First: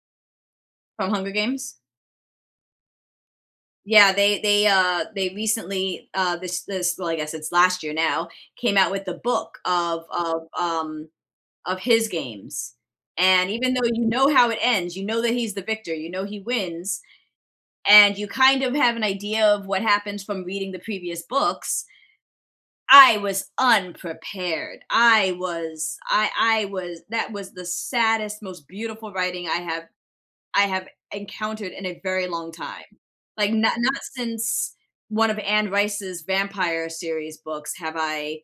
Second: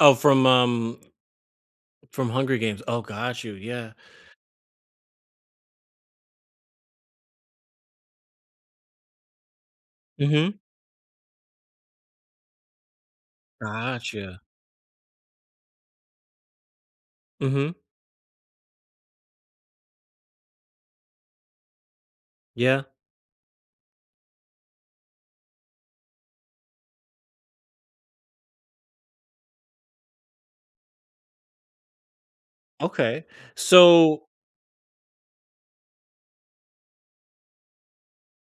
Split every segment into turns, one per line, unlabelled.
Oh, from, um
From Hunger Games?
from Hunger Games oh, got you, yeah.
Yeah, they they, uh they recently, uh this this well, I guess it's last year, now, came out with a book of of,
Mhm.
um of his games. And, even though you know
Gotcha.
how it ends, you know that he's the victor, you know he wins.
Mhm.
And you, kind of have an idea of what happens from reading the previous books
Yeah.
I was unprepared, I was I I was that was the saddest, most beautiful writing I have I have encountered in a very long time,
Okay,
like, not not
so
since one of Anne Rice's vampire series books have I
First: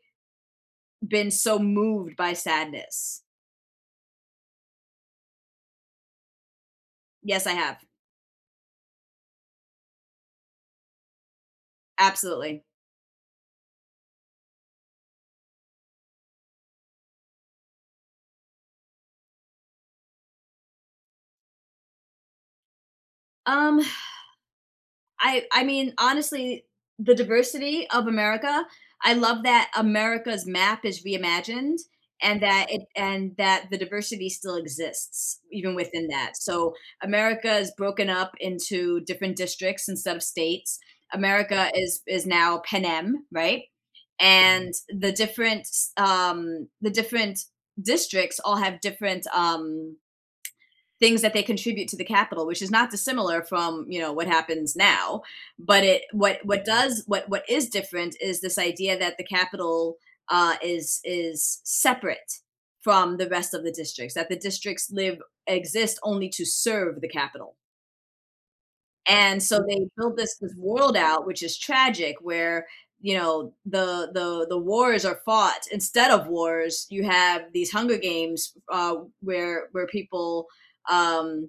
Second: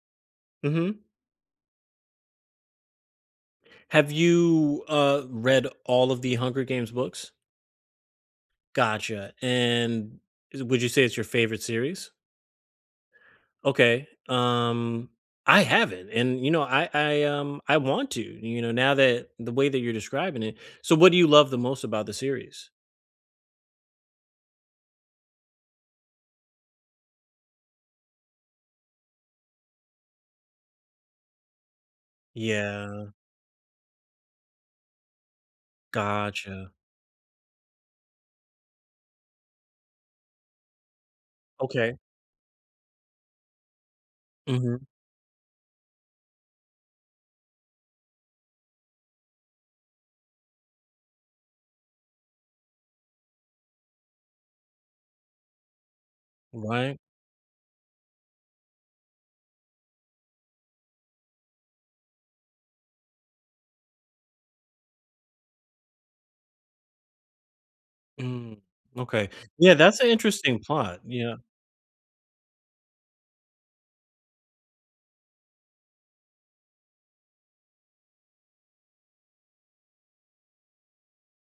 Mhm.
been so moved by sadness.
Have you, uh, read all of the Hunger Games books?
Yes, I have.
Gotcha, and is it would you say it's your favorite series?
Absolutely.
Okay, um, I haven't, and, you know, I I, um, I want to, you know, now that the way that you're describing it so, what do you love the most about the series?
Um, I I mean, honestly, the diversity of America, I love that America's map is reimagined, and that it
Yeah.
and that the diversity still exists, even within that,
Gotcha.
so America's broken up into different districts and sub-states, America
Okay.
is is now Panem, right? And,
Mhm.
the different, s um, the different districts all have different, um things that they contribute to the capital, which is not dissimilar from, you know, what happens now, but it what what
Right.
does what what is different is this idea that the capital, uh, is is separate from the rest of the districts, that the districts live exist only to serve the capital.
Mm, okay,
And so,
yeah,
they
that's an
built this this
interesting
world
plot,
out-
yeah.
which is tragic- where, you know, the the the wars are fought instead of wars, you have these Hunger Games, uh, where where people, um